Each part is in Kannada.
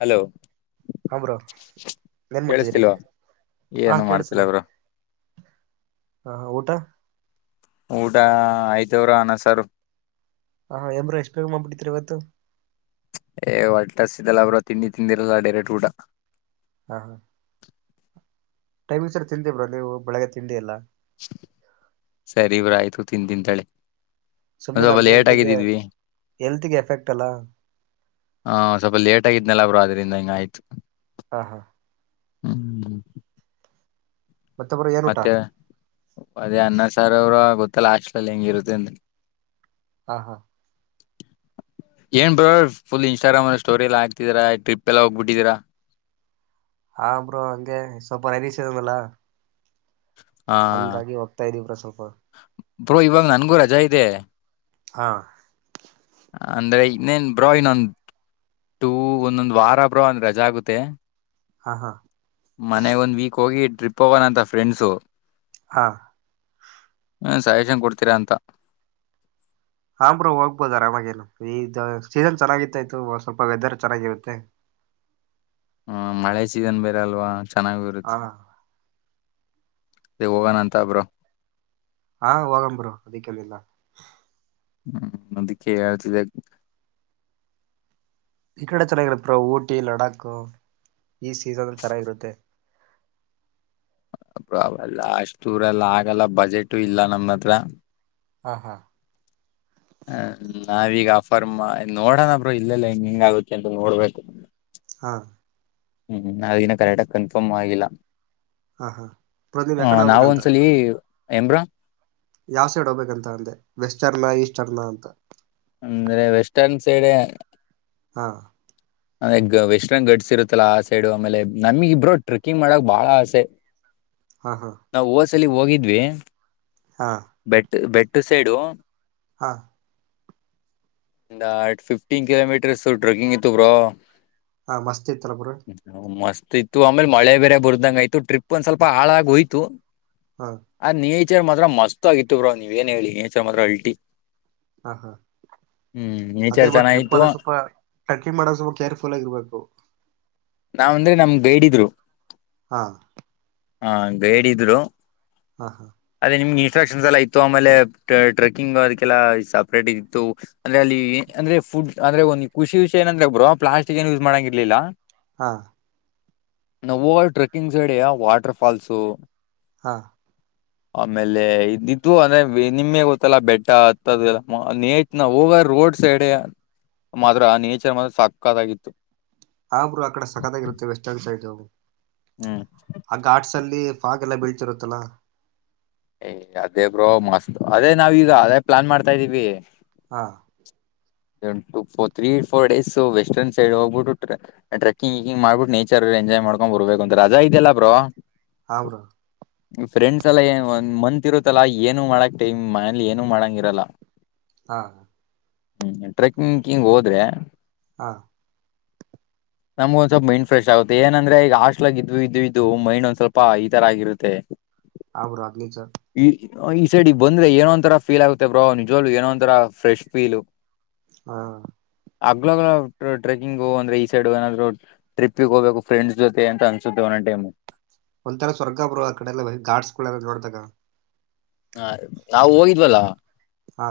ಹಲೋ ಹ ಬ್ರೋ ಏನ್ ಮಾಡ್ತಿದ್ದೀರಿ ಕೇಳಿಸ್ತಿಲ್ವಾ ಹಾ ಏನು ಮಾಡ್ತಿಲ್ಲ ಕೇಳಿಸಿದೆೆ ಬ್ರೋ ಹ ಊಟ ಊಟ ಆಯ್ತು ಬ್ರೋ ಅನ್ನ ಸಾರು. ಹ ಏನ್ ಬ್ರೋ ಇಷ್ಟ ಬೇಗ ಮಾಡ್ಬಿಟ್ಟೀದಿರಿ ಇವತ್ತು ಏ ಹೊಟ್ಟಸಿದಲ್ಲ ಅವರು ತಿಂಡಿ ತಿಂದಿರಲ್ಲಿಲ್ಲ ಡೈರೆಕ್ಟ ಊಟ ಹಾ ಹಾ ಟೈಮಿಂಗ್ ಸರ್ ತಿಂದಿ ಬ್ರೋ ನೀವು ಬೆಳಗ್ಗೆ ತಿಂಡಿ ಎಲ್ಲ ಸರಿ ಬ್ರೋ ಆಯ್ತು ತಿಂತೀನಿ ತೊಗಳಿ ಸುಮ್ನೆ ಸ್ವಲ್ಪ ನಮ್ ಲೇಟ್ ಹೆಲ್ತಿಗೆ ಆಗಿಎದಿದ್ವಿ ಹೆಲ್ತಿಗೆ ಎಫೆಕ್ಟ್ ಅಲ್ಲ ಹ ಸ್ವಲ್ಪ ಲೇಟ್ ಆಗಿದ್ನನೆಲ್ಲ ಬ್ರೋ ಅದಿಕ್ಕೆ ರಿಿಂದ ಹೆಂಗ ಆಯ್ತು ಹ ಹಾ ಹ್ಮ್ ಹ್ಮ್ ಹ್ಮ ಬ್ರೋ ಏನ್ ಊಟ ಮತ್ತೆ ಅದೇ ಅನ್ನ ಸಾರ್ ಅವರ ಗೊತ್ತ ಲಾಸ್ಟ್ಲ್ಲಿ ಹೆಂಗ ಇರುತ್ತೆ ಅಂದ್ರ. ಹಾ ಹಾ ಏನ್ ಬ್ರೋ ಫುಲ್ ಇನ್ಸ್ಟಾಗ್ರಾಮ್ ಅಲ್ಲಿ ಸ್ಟೋರಿ ಎಲ್ಲ ಹಾಕ್ತಿದೀರಾ ಟ್ರಿಪ್ ಎಲ್ಲ ಹೋಗ್ಬಿಟ್ಟಿದೀರಾ. ಹಾ ಬ್ರೋ ಹಂಗೆ ಸ್ವಲ್ಪ ಹರೀಶ ಇನಲ್ಲ ಹಾ ಇದೀವಿ ಬ್ರೋ ಸ್ವಲ್ಪ ಬ್ರೋ ಇವಾಗ ನನ್ಗೂ ರಜಾ ಇದೆ. ಹಾ ಅಂದ್ರೆ ಇನ್ನೇನ್ ಬ್ರೋ ಇನ್ನೊಂದ್ ಟೂ ಒಂದೊಂದ್ ವಾರ ಬ್ರೋ ಒಂದ ರಜೆ ಆಗುತ್ತೆ. ಹಾ ಹಾ ಮನೆ ಒಂದ್ ವೀಕ್ ಹೋಗಿ ಟ್ರಿಪ್ ಹೋಗೋಣಂತ ಫ್ರೆಂಡ್ಸು ಹಾ ಹ್ಮ ಸಜೆಶನ್ ಕೊಡ್ತೀರಾ ಅಂತ ಹಂಬ್ರ ಹೋಗ್ಬೋದರಾಮಗೇನು ಈ ಸೀಸನ್ ಚೆನ್ನಾಗಿತ್ತಾಯತು ಸ್ವಲ್ಪ ವೆದರ್ ಚೆನ್ನಾಗಿರುತ್ತೆ. ಹ್ಮ ಮಳೆ ಸೀಸನ್ ಬೇರೆಲ್ವಾ. ಚೆನ್ನಾಗಿ ಹಾ ಬರುತ್ತೆ ಅದೆ ಹೋಗೋಣ ಅಂತ ಬ್ರೋ ಹಾ ಹೋಗನ ಬ್ರೋ, ಅದಕ್ಕೆನಿಲ್ಲ ಹ್ಮ್ ಅದಕ್ಕೆ ಹೇಳ್ತಿದೆ. ಈ ಕಡೆ ಚೆನ್ನಾಗಿರುತ್ತೆ ಊಟಿ ಲಡಾಖು ಈ ಸೀಸನ್ ಚೆನ್ನಾಗಿರುತ್ತೆ ಅ ಅವಲ್ಲ ಅಷ್ಟ ದೂರಲ್ಲ ಆಗಲ್ಲ ಬಜೆಟು ಇಲ್ಲ ನಮ್ಮ ಹತ್ರ. ಹ ಹಾ ಹ ನಾವೀಗ ಆಫ ಪರ್ಮ ನೋಡೋಣಬ್ರು ಇಲ್ಲೆಲ್ಲ ಹೆಂಗ ಹೆಂಗ್ ಆಗುತ್ತೆ ಅಂತ ನೋಡ್ಬೇಕು ಹಾ ಹಿನ್ನ್ ಹಿನ್ನ ಕರೆಕ್ಟಗೀ ಕನ್ಫರ್ಮ್ ಆಗಿಲ್ಲ. ಹ ಹಾ ಪ್ರತಿಬ್ ಯಕಡ ಹೋಬೇಕಂತ. ಏನಬ್ರೋ ಯಾವ್ ಸೈಡ್ ಹೋಬೇಕಂತ ಅಂದೆ ವೆಸ್ಟರ್ನಾ ಈಸ್ಟರ್ನಾ ಅಂತ. ಅಂದ್ರೆ ವೆಸ್ಟರ್ನ್ ಸೈಡೇ. ಹಾ ಈಗ ವೆಸ್ಟರ್ನ್ ಗಡ್ಸ್ ಇರುತ್ತಲ್ಲಾ ಆ ಸೈಡು ಆಮೇಲೆ ನಮಗಿಬ್ರು ಟ್ರೆಕ್ಕಿಂಗ್ ಮಾಡಕ್ ಬಾಳ ಆಸೆ. ಹಾ ಹಾ ತಿ ಅಲ್ಲಿಗ್ ಹೋಗಿದ್ವಿ. ಹಾ ಬೆಟ್ಟುದ ಸೈಡು ಹಾ ಫಿಫ್ಟೀನ್ ಕಿಲೋಮೀಟರ್ಸ್ ಟ್ರೆಕಿಂಗ್ ಇತ್ತು ಬ್ರೋ. ಹ [inaudible] ಹಾ ಮಸ್ತ್ ಇತ್ತಾಲ್ ಬ್ರೋ ತ್ತು ಆಮೇಲೆ ಮಳೆ ಬೇರೆ ಬರ್ದ್ದಂಗ ಆಯ್ತು ಟ್ರಿಪ್ ಒಂದ ಸ್ವಲ್ಪ ಹಾಳಾಗಿ ಹೋಯ್ತು. ಹಾ ಆ ನೀ ನೇಚರ್ ಮಾತ್ರ ಮಸ್ತ್ ಆಗಿತ್ತು ಬ್ರೋ ನೀವ ಏನ್ ಹೇಳಿ ನೇಚರ್ ಮಾತ್ರ ಅಲ್ಟಿ. ಹಾ ಹಾ ಹ್ಮ್ ಅದೇ ನೇಚರ್ ಒಬ್ ಟ್ರಿಪ್ ಚೆನ್ನಾಗಿತ್ತು ಅಲ್ಲ ಸ್ವಲ್ಪ ಟ್ರೆಕಿಂಗ್ ಮಾಡ ಸ್ವಲ್ಪ ಕೇರ್ಫು ಪುಲಗೀರ್ಬೇಕು ನಾವ್ ಅಂದ್ರೆ ನಮ್ ಗೈಡ್ ಇದ್ರು ಹಾ ಹಾ ಗೈಡ್ ಇದ್ರು. ಹಾ ಹಾ ಅದೇ ನಿಮ್ಗೆ ಇಷ ಇನಕ್ಷನ್ ಎಲ್ಲಾ ಇತ್ತು ಆಮೇಲೆ ಟ್ರೆಕ್ಕಿಂಗ್ ಅದಕ್ಕೆಲ್ಲ ಸಪರೇಟ್ ಇತ್ತು ಅಂದ್ರೆ ಅಲ್ಲಿ ಅಂದ್ರೆ ಫುಡ್ ಅಂದ್ರೆ ಒಂದು ಖುಷಿ ವಿಷ ಏನಂದ್ರೆ ಬ್ರೋ ಪ್ಲಾಸ್ಟಿಕ್ ಏನ್ ಯೂಸ್ ಮಾಡಂಗಾಗಿರ್ಲಿಲ್ಲ. ಹಾ ನವಲ್ ಟ್ರೆಕ್ಕಿಂಗ್ ಜಡೆಯ ವಾಟರ್ ಫಾಲ್ಸು ಹಾ ಆಮೇಲೆ ಇದಿದ್ದು ಅಂದ್ರೆ ನಿಮಗೆ ಗೊತ್ತಲ್ಲಾ ಬೆಟ್ಟ ಹತ್ತದ ನೇಚ್ನ ಹೋಗ ರೋಡ್ ಸೈಡ್ ಮಾತ್ರ ಆ ನೇಚರ್ ಮಾತ್ರ ಸಾಕ್ಕಾದಾಗಿತ್ತು ಹಾ ಪುರ ಕಡ ಸಕದಾಗಿರುತ್ತೆ ವೆಸ್ಟರ್ನ್ ಸೈಡು. ಹ್ಮ್ ಆಗ ಘಾಟ್ಸ್ ಅಲ್ಲಿ ಫಾಗ ಎಲ್ಲ ಬೀಳ್ತಿರುತ್ತಲಾ. ಏ ಅದೇ ಬ್ರೋ ಮಸ್ತ್ ಅದೇ ನಾವೀಗ ಅದೇ ಪ್ಲಾನ್ ಮಾಡ್ತಾ ಇದ್ದೀವಿ. ಹಾ ಟ ೋರ್ three four days western side ಹೋಗ್ಬಿಟ್ಟು ಟ್ರಕ್ಕಿಂಗ್ಿಂಗ್ ಮಾಡ್ಬಿಟ್ಟು ನೇಚರ್ ಎಂಜ್ಕೊಂಡ್ ಬರ್ಬೇಕು ಅಂತ ರಾ ಇದೆಯಲ್ಲಾ ಬ್ರೋ ಹಾ ಬ್ರೋ ಫ್ರೆಂಡ್ಸ್ ಎಲ್ಲ ಏ ಒನ್ ಮಂತ್ ಇರುತ್ತಲ್ಲಾ ಏನು ಮಾಡಕ್ ಟೈಮ್ ಮನಲಿ ಏನು ಮಾಡಂಗ ಇರಲ್ಲ. ಹಾ ಹ್ಮ್ ಟ್ರೆಕ್ಕಿಂಗ್ ಹಿಂಗ್ ಹೋದ್ರೆ. ಹಾ ನಮ್ಗ ಒಂದ ಸ್ವಲ್ಪ ಮೈಂಡ್ ಫ್ರೆಶ್ ಆಗುತ್ತೆ ಏನಂದ್ರೆ ಈಗ ಹಾಸ್ಟ್ಲಗ ಇದ ಇದ ಇದು ಮೈಂಡ್ ಒಂದ್ ಸ್ವಲ್ಪ ಈ ತರ ಆಗಿರುತ್ತೆ ಆವುರಗ್ಲಲಿಚ ಈ ಈ ಸೈಡ್ಗ್ ಬಂದ್ರೆ ಏನ ಒಂತರ ಫೀಲ್ ಆಗುತ್ತೆ ಬ್ರೋ ನಿಜವಲ್ಲ ಏನ ಒಂರ ಫ್ರೆಶ ಫೀಲ್ ಹಾ ಅಗ್ಲಗ್ ಟ್ರೆಕಿಂಗು ಅಂದ್ರೆ ಈ ಸೈಡ್ ಏನಾದ್ ಟ್ರಿಪಿಗೆ ಹೋಗಬೇಕು ಫ್ರೆಂಡ್ಸ್ ಜೊತೆ ಅಂತ ಅನ್ಸುತ್ತೆ ಒಂದ್ ಟೈಮ್ ಒಂಥರ ಸ್ವರ್ಗ ಬರು ಆ ಕಡೆ ಎಲ್ಲ ಗಾಟ್ಸ್ಗಳೆಲ್ಲ ನೋಡ್ದಾಗ ಹಾ ನಾವು ಹೋಗಿದ್ವಲ್ಲ ಹಾ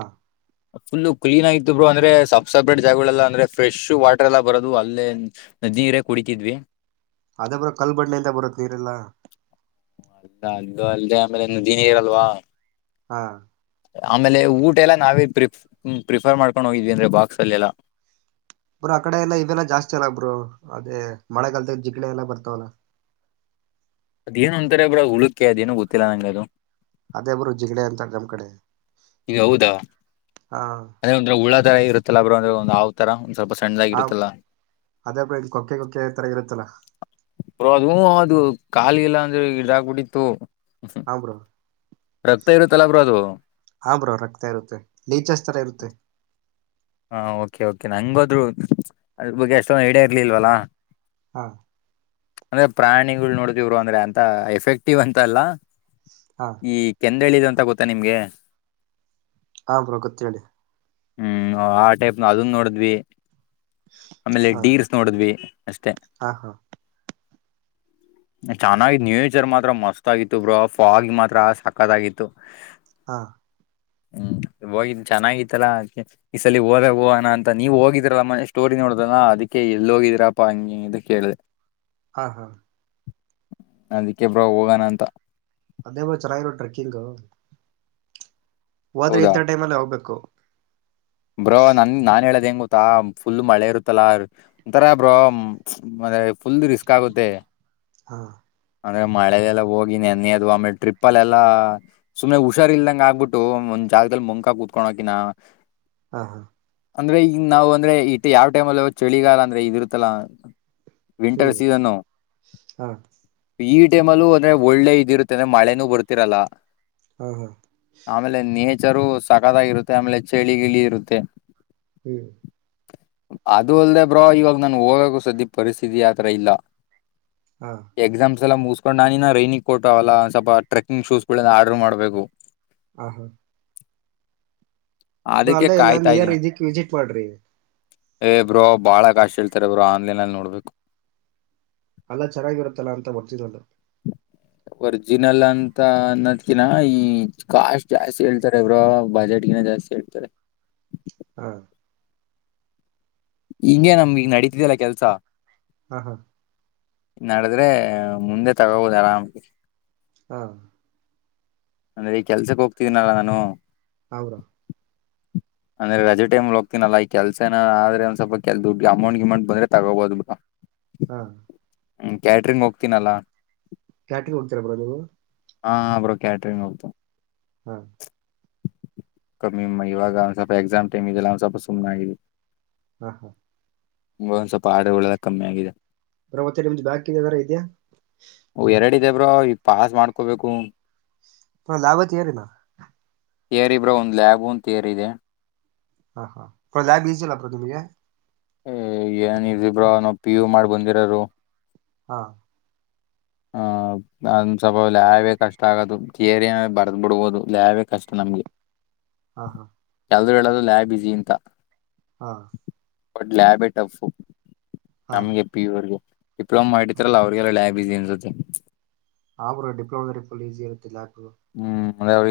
ಫುಲ್ಲು ಕ್ಲೀನ್ ಆಗತ್ ಬರು ಅಂದ್ರೆ ಸಬ್ ಸಪ್ರೇಟ್ ಜಾಗಗಳೆಲ್ಲ ಅಂದ್ರೆ ಫ್ರೆಶ್ ವಾಟರ್ ಎಲ್ಲ ಬರೋದು ಅಲ್ಲೇ ನದಿರ ಕುಡಿತಿದ್ವಿ ಅದ ಬರೋ ಕಲ್ಬಣ್ಣೆ ಎಂತ ಬರುತ್ ನೀರೆಲ್ಲಾ ಅಲ್ಲದ ಅಲ್ದು ಅಲ್ಲದೆೇ ಆಮೇಲೆ ಇನ್ನು ದಿನಿ ಇರಲ್ವಾ ಹಾ ಆಮೇಲೆ ಊಟ ಎಲ್ಲಾ ನಾವೇ ಪ್ರಿಫ ಪ್ರಿಫರ್ ಮಾಡ್ಕೊಂಡು ಹೋಗಿದವಿ ಅಂದ್ರೆ ಬಾಕ್ಸ್ ಅಲ್ಲೆಲ್ಲ ಬ್ರ ಆ ಕಡೆ ಎಲ್ಲಾ ಇವೆಲ್ಲ ಜಾಸ್ತಿ ಅಲ್ಲ ಬ್ರೂ ಅದೇ ಮಳೆಗಾಲದ ಜಿಗಣ ಎಲ್ಲ ಬರ್ತಾವಲ್ಲ ಅದೇನು ಅಂತಾರೆ ಬ್ರೋ ಹುಳಕ್ಕೆ ಅದೇನು ಗೊತ್ತಿಲ್ಲ ನಂಗ್ಗೆ ಅದು ಅದೇ ಬರು ಜಿಗಡೆ ಅಂತ ನಮ್ಮ್ ಕಡೆ ಈಗ ಹೌದಾ ಹಾ ಅದೇ ಒಂಥರ ಹುಳಾ ತರ ಇರುತ್ತೆ ಲ ಅಂದ್ರ ಒಂದು ಅವ್ ತರ ಸ್ವಲ್ಪ ಹ ಸಣ್ಣಾಗಿರುತ್ತಲ್ಲ ಅದೇ ಬ್ರೋ ಇಲ್ ಕೊಕ್ಕೆ ಕೊಕ್ಕೆ ತರ ಇರುತ್ತಲ್ಲ ಅದು ಅದು ಕಾಲಿಗೆಲ್ಲ ಅಂದ್ರೆ ಗಿಡಬಡಿತತ್ತು ಹ ಬ್ರೋ ಇರುತ್ತಲ್ಲ ಬ್ರೋ ಅದು ಹ ಬ್ರೋ ರಕ್ತ ಇರುತ್ತೆ ಲಚಸ್ತರ ಇರುತ್ತೆ ಹಾ ಓಕೆ ಓಕೆ ನಂಗಗೆ ಹೋದ್ರು ಅ ಬಗ್ ಎಷ್ಟೊ ಹಡೇ ಇರ್ಲಿಲ್ವಲ್ಲಾ ಹಾ ಅಂದ್ರೆ ಪ್ರಾಣಿಗಳು ನೋಡತಿವ್ರು ಅಂದ್ರೆ ಅಂತ ಎಫೆಕ್ಟಿವ್ ಅಂತ ಅಲ್ಲ ಹಾ ಈ ಕೆನ್ ಹೇಳಿದ ಅಂತ ಗೊತ್ತಾ ನಿಮ್ಗೆ ಹಾ ಬ್ರೋ ಗೊತ್ತು ಹೆಳಿ ಹ್ಮ್ ಹ ಆ ಟೈಪ್ ನ ಅದನ್ ನೋಡಿದ್ವಿ ಆಮೇಲೆ ಹಾ ಡೀರ್ಸ್ ನೋಡಿದ್ವಿ ಅಷ್ಟೆ ಹಾ ಹಾ ಚೆನ್ನಾಗಿ ನ್ಯೇಚರ್ ಮಾತ್ರ ಮಸ್ತ್ ಆಗಿತ್ತು ಬ್ರ ಫಾಗ ಮಾತ್ರ ಸಕತ್ಗಿತ್ತು ಹಾ ಹ್ಮ್ ಹೋಗ ಚೆನ್ನಾಗಿತ್ತಲ್ಲಾ ಅದಕೆ ಈ ಸಲಿ ಹೋದ ಹೋಣ ಅಂತ ನೀವ್ ಹೋಗಿದಿರಲ್ಲ ಮನೆ ಸ್ಟೋರಿ ನೋಡುದಲ್ಲ ಅದಕ್ಕೆ ಎಲ್ಲಿ ಹೋಗಿದೀರಾಪ್ಪಾ ಹಂಗಗೆ ಇದಕ್ಕೆೇಳ ಹೇಳ್ದಿದೆ ಹಾ ಹಾ ಅದಕ್ಕೆ ಬ್ರೋ ಹೋಗೋಣ ಅಂತ ಅದೇಬ ಚಲಾಯಲ್ಲ ಟ್ರೆಕ್ಕಿಂಗ್ ಹೋದ್ರೆ ಹೌದಾ ಇಂಥ ಟೈಮ್ಲ್ಲಿ ಹೋಗ್ಬೇಕು ಬ್ರೋ ನನ್ ನಾನ್ ಹೇಳದ ಹೆಂಗ ಗೊತ್ತಾ ಫುಲ್ ಮಳೆ ಇರುತ್ತಲ್ಲ ಒಂಥರ ಬ್ರೋ ಮ ಫುಲ್ ರಿಸ್ಕ್ ಆಗುತ್ತೆ ಹಾ ಅಂದ್ರೆ ಮಳೆಲೆಲ್ಲಾ ಹೋಗಿ ನೆನೆ ಅದು ಆಮೇಲೆ ಟ್ರಿಪ್ಲ್ ಎಲ್ಲಾ ಸುಮ್ನೆ ಹುಷಾರ್ ಇಲ್ದಂಗ ಆಗ್ಬಿಟ್ಟು ಒಂದ್ ಜಾಗದಲ್ಲಿ ಮುಂಕ ಕುೂತ್ಕೊಂಡಕಿನ ಹಾ ಹಾ ಅಂದ್ರೆ ಈ ನಾವು ಅಂದ್ರೆ ಇ ಯಾವ ಟೈಮ ಅಲ್ಲಿ ಚಳಿಗಾಲ ಅಂದ್ರೆ ಇದ ಇರುತ್ತಲ್ಲ ಹ್ಮ್ ಹಾ ಈ ಟೈಮ್ ಅಲ್ಲೂ ಅಂದ್ರೆ ಒಳ್ಳೆ ಇದಿ ಇರುತ್ತೆ ಅಂದ್ರೆ ಮಳೆನೂ ಬರ್ತಿರಲ್ಲ ಹಾ ಹಾ ಹೆಚ್ಚರು ಸಕ ಆಗಿರುತ್ತೆ ಆಮೇಲೆ ಚಳಿ ಗಿಳಿ ಇರುತ್ತ ಹ್ಮ್ ಅದು ಅಲ್ದೆ ಬ್ರೋ ಇವಾಗ ನಾನು ಹೋಗಕ್ಕು ಸ್ದಿ ಪರಿಸ್ಥಿತಿ ಆತರ ಇಲ್ಲ ಹಾ ಎಕ್ಸಾಮ್ ಸ ಎಲ್ಲ ಮುಗಸ್ಕೊಂಡ್ ನಾನಿನ ರೈನಿಕ್ಟ್ ಅವಲ್ಲಂದ ಸ್ವಲ್ಪ ಟ್ರೆಗ್ ಶೂಸ್ಗಳ ಆರ್ಡರ್ ಮಾಡ್ಬೇಕು ಹ ಹಾ ಅದಕ್ಕೆ ಕಾಯ್ತಾ ಇಲ್ಲಾಂದಏರ್ ಇದ್ದೀನಿ ಇದಿಕ್ ವಿಸಿಟ್ ಮಾಡ್ರಿ ಏ ಬ್ರೋ ಬಾಳ ಕಾಶ್ ಹೇಳ್ತಾರ ಬ್ರೋ ಆನ್ಲೈನ್ ಅಲ್ಲಿ ನೋಡ್ಬೇಕು ಅಲ್ಲಾ ಚೆನ್ನಾಗಿರುತ್ತಲ್ಲ ಅಂತ ಬರ್ತಿದ್ ಅದು ಒರ್ಜಿನಲ್ ಅಂತ ಅನ್ನೋದ್ಕಿನ ಈ ಕಾಸ್ಟ್ ಜಾಸ್ತಿ ಹೇಳ್ತಾರೆ ಇ್ರ ಬಜೆಟ್ಗಿನ ಜಾಸ್ತಿ ಹೇಳ್ತಾರೆ ಹಾ ಹಿಂ ನಮ್ಗೆಗ್ ನಡತಿದಲ್ಲ ಕೆಲ್ಸ ಹ್ಮ ಹಾ ನಡದ್ರೆ ಮುಂದೆ ತಗೋಬುದು ಆರಾಮ್ ಹಾ ಅಂದ್ರೆ ಈ ಕೆಲ್ಸಕ್ ಹೋಗ್ತಿದನಲ್ಲ ನಾನು ಅವೌರ ಅಂದ್ರೆ ರಜೆಟೈಮ್ ಹೋಗ್ತನಲ್ಲ ಈ ಕೆಲ್ಸನ ಆದ್ರೆ ಒಂದ ಸ್ವಲ್ಪಲ್ ದುಡ್ಡುಡ ಅಮೌಂಟ್ ಗಮೌಂಟ್ ಬಂದ್ರೆ ತಗೋಬಹದು ಬಿಟ್ಟಾ ಹ್ಮ ಹ್ಮ ಕ್ಯಾಟ್ರಿಂಗ್ ಹೋಗ್ತೀನಲ್ಲಾ ಕ್ಯಾಟಿಗೆ ಹೋಗಡ್ತೀರ ಬ್ರಾ ನೀವು ಹಾರೋ ಕ್ಯಾಟ್ರಂಗ್ ಹೋಗ್ತ ಹ್ಮ್ ಕಮ್ಮಿಮ್ಮ ಇವಾಗ ಅವ್ ಸ್ವಲ್ಪ ಎಕ್ಸಾಮ್ ಟೈಮ್ ಇದೆಲ್ಲ ಅವ್ ಸ್ವಲ್ಪ ಸುಮ್ನೆ ಇ ಹಾ ಹಾ ಒಂದ್ ಸ್ವಲ್ಪ ಹಾಡುಗಳಳ್ಳೆ ಕಮ್ಮಿ ಆಗಿದೆ ಪವತ್ತ ನಿಮ್ದು ಬಾಕರ ಇದೆಯಾ ಇದೇ ಬ್ರೋ ಈ ಪಾಸ್ ಮಾಡ್ಕೋಬೇಕು ತ ಲಾವತ ಯಾರ ನ ಏರಿಬ್ರೋ ಒಂದು ಲ್ಯಾಬ್ ಅಂತ ಏರಿದೆ ಹ ಹಾ ಪ್ರದಾ ಬಿ ಚಲ್ಲ ಪ್ರತಿಗೆ ಏನ್ ಇರ್ದಿಬ್ರೋ ನೊ ಪಿ ಯು ಮಾಡ್ ಬಂದಿರರು ಹಾ ಆಹ್ ಅಂದ ಸ್ವಭ ಲ್ಯವೇ ಕಷ್ಟ ಆಗೋದು ಯರಿಯನ ಬರ್ದ್ ಬಿಡ್ಬೋದು ಲಲ್ಯವೇ ಕಷ್ಟ ನಮ್ಗೆ ಹಾ ಹಾ ಕೆಲ ಹೇಳದು ಲ್ಯಾಬ್ ಬಸಿ ಅಂತ ಹಾ ಒಟ್ಲ ಆಬೇಟಪ್ಪು ಹಾ ನಮ್ಗೆ ಪಿಯೂರ್ಗೆ ಡಿಪ್ಲೋಮ ಆತ್ರಲ್ಲ ಅವರಿಗೆ ಬಿಜಿ ಅಂದ್ರು [inaudible] ಅವರು ಡಿಪ್ಲೊಮರಿಫಲ್ ಈಸಿ ಇರುತ್ತಲ್ಲ ಹ್ಮ್ ಅಂದ್ರೆ ಅವ್ರ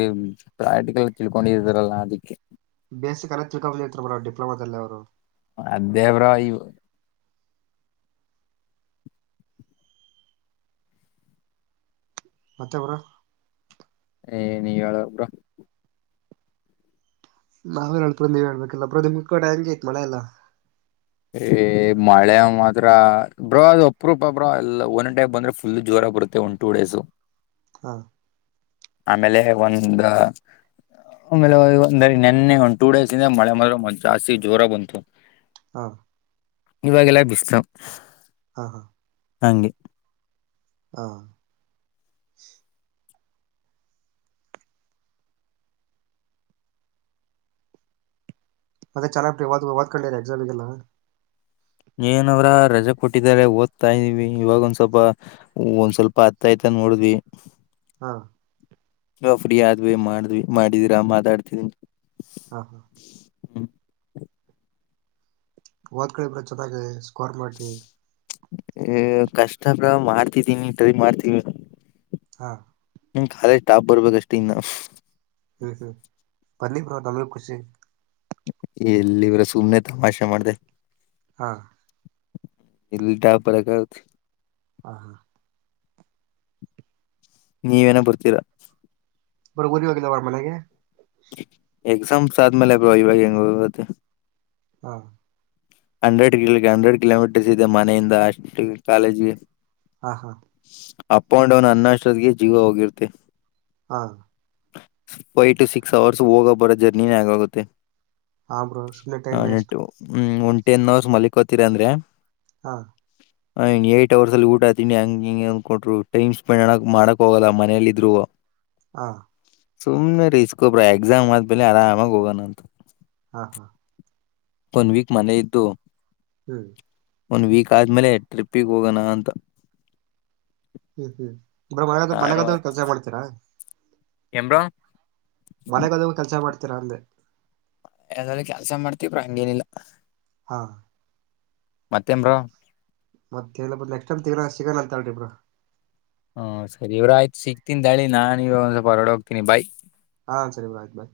ಪ್ರಾಕ್ಟಿಕಲ್ ತಿಳ್ಕೊಂಡಿದಾರಲ್ಲಾ ಅದಕ್ಕೆ ಬೇಸಿಕ್ಲತಿತ್ರಕಾವುಲಿ ಹತ್ರ ಮಾಡರು ಡಿಪ್ಲೊಮಾದಲ್ಲ ಅವರು ಅದೇ ಬ್ರೋ ಇವ್ ಮತ್ತೆ ಅವರ ಏ ನೀವ ಹೇಳ ಒಬ್ರ ನಾವ್ ಹೇಳ್ತ ನೀವ್ ಹೇಳ್ಬೇಕಿಲ್ಲ ಬದಿ ಮು ಕಡೆ ಹೆಂಗೆ ಐತ್ ಮಳೆಲ್ಲಾ ಏ ಮಳೆ ಮಾತ್ರ ಬ್ರೋ ಅದು ಒಪ್ರೊಪ ಬ್ರೋ ಎಲ್ಲ ಒನ್ ಟೈಪ್ ಬಂದ್ರೆ ಫುಲ್ ಜೋರು ರ ಬರುತ್ತೆ ಒನ್ ಟೂ ಡೇಸ್ ಹಾ ಆಮೇಲೆ ಒಂದ ಆಮೇಲೆ ಒಂದ ನಿನ್ನೆ ಒಂದ್ ಟೂ ಡೇಸ್ಂದ ಮಳೆ ಮದೆ ಜಾಸ್ತಿ ಜೋರ ಬಂತು ಹ ಇವಾಗೆಲ್ಲ ಬಿಸ್ಲ ಹಾ ಹಾ ಹಂಗಗೆ ಹಾ ಮತ್ತೆ ಚಲವಾದ ಓದ್ಕಂಡಿದ್ರಾ ಕಲ ಎಕ್ಸಾಮ್ ಗೆಲ್ಲ ಏನವ್ರ ರಜೆ ಕೊಟ್ಟಿದಿದ್ದಾರೆ ಓದ್ತಾ ಇದ್ವಿ ಇವಾಗ ಒಂದ್ ಸ್ವಲ್ಪ ಒಂದ್ ಸ್ವಲ್ಪ ಹತ್ತ ಆಯ್ತ ಅಂದ ನೋಡಿದ್ವಿ ಹಾ ನ ಫ್ರೀ ಆದ್ವಿ ಮಾಡ್ವಿ ಮಾಡಿದೀರಾ ಮಾತಾಡ್ತಿದೀನ ಹಾ ಹಾ ಹ್ಮ ಓದ್ ಕಡೆರ ಚೆನ್ನಾಗ ಸ್ಕೋರ್ ಮಾಡ್ರಿ ಹ ಕಷ್ಟಪ ಮಾಡ್ತಿದೀನಿ ಟ್ರೈ ಮಾಡ್ತೀವಿ ಹಾ ಹ್ ಕಾಲೇಜ್ ಸ್ಟಾಪ್ ಬರ್ಬೇಕಷ್ಟ ಇಂದ ಹ್ಮ್ ಹ್ಮ್ ಬನ್ನಿ ಬ್ರೋ ನಮಗು ಕುಷಿ ಎಲ್ಲಿವರ ಸುಮ್ನೆ ತಮಾಷೆ ಮಾಡ್ದ ಹಾ ಇಲ್ಲಿ ಡಾಬ್ ಬರಕ ಆಗತ್ ಹಾ ಹಾ ನೀವೇನ ಬರ್ತೀರಾ ಬರಗುರಿ ವೋಗಲ್ಲ ಅವರ ಮನೆಗೆ ಎಕ್ಸಾಮ್ ಸಾ ಮಲೆಭಾಗಂಗತ್ತ ಹಾ ಹಂಡ್ರೆಡ್ ಕಿಲೋಮಿಟರ್ ಹಂಡ್ರೆಡ್ ಕಿಲೋಮೀಟರ್ಸ್ ಇದೆ ಮನೆಯಿಂದ ಅಷ್ಟು ಕಾಲೇಜಿಗೆ ಹಾ ಹಾ ಅಪ್ ಅಂಡ್ ಡೌನ್ ಅನ್ನಾಶ್ರತೆಗೆ ಜೀವ ಹೋಗಿರುತ್ತೆ ಹಾ ಫೈವ್ ಟು ಸಿಕ್ಸ್ ಅವರ್ಸ್ ಹೋಗ ಬರೋ ಜರ್ನಿನೇ ಆಗಾಗುತ್ತೆ ಹಾ ಬ್ರೋ ಸುಮ್ಮನೆ ಹ ಟೈಮ್ ವೇಸ್ಟ್ ನಟ್ಟು ಹ್ಮ್ ಒ ಟೆನ್ ಅವರ್ಸ್ ಮಲ್ಲಿಕೂತೀರ ಅಂದ್ರೆ ಹಾ ಹ್ನ್ ಏಟ್ ಅವರ್ ಅಲ್ಲಿ ಊಟಾತನಿ ಹಂಗ ಹಿಂಗ ಅಂದನ್ಕಟ್ರು ಟೈಮ್ ಸ್ಪೆಂಡ್ ಅಣಕ್ ಮಾಡಕ್ ಹೋಗಲ್ಲ ಮನೇಲ್ಲ ಇದ್ರು ಹಾ ಸುಮ್ಮ್ನೆ ರೀಸ್ಕೊ ಬ್ರೋ ಎಕ್ಸಾಮ್ ಆದ್ಮೇಲೆ ಆರಾಮಾಗಿ ಹೋಗೋಣ ಅಂತ ಹಾ ಹಾ ಒನ್ ವೀಕ್ ಮನೆ ಇದ್ದು ಹ್ಮ್ ಒನ್ ವೀಕ್ ಆದ್ಮೇಲೆ ಟ್ರಿಪ್ಪಿಗೆ ಹೋಗೋಣ ಅಂತ ಹ್ಮ್ ಹ್ಮ್ ಬ್ರೊ ಮ ನಾನು ಮನಗಾದ ಕೆಲಸ ಮಾಡ್ತೀರಾ ಏನ್ ಬ್ರೋ ಮನೆಗ ಹದ ಕೆಲ್ಸ ಮಾಡ್ತೀರ ಅಂದೆ ಯ್ರೂ ಕೆಲ್ಸ ಮಾಡ್ತವ್ರ ಹಂಗೇನಿಲ್ಲ ಹಾ ಮತ್ತ ಏನ್ ಬ್ರೋ ಮತ್ತೆ ಇ ನೆಕ್ಸ್ಟ್ ಟೈಮ್ ತಗೋ ಸಿಗಣ ಅಂತ ಹೇಳಿಬ್ರು ಹ್ಮ ಸರಿ ಇವ್ರ ಆಯ್ತು ಸಿಗ್ತನ್ಳಿ ನಾನವ ಒಂದ್ ಸ್ವಲ್ ಹೊರಡ ಹೋಗ್ತೀನಿ ಬಾಯ ಹಾ ಸರಿ ಬಾಯ್ತ್ ಬಾಯ್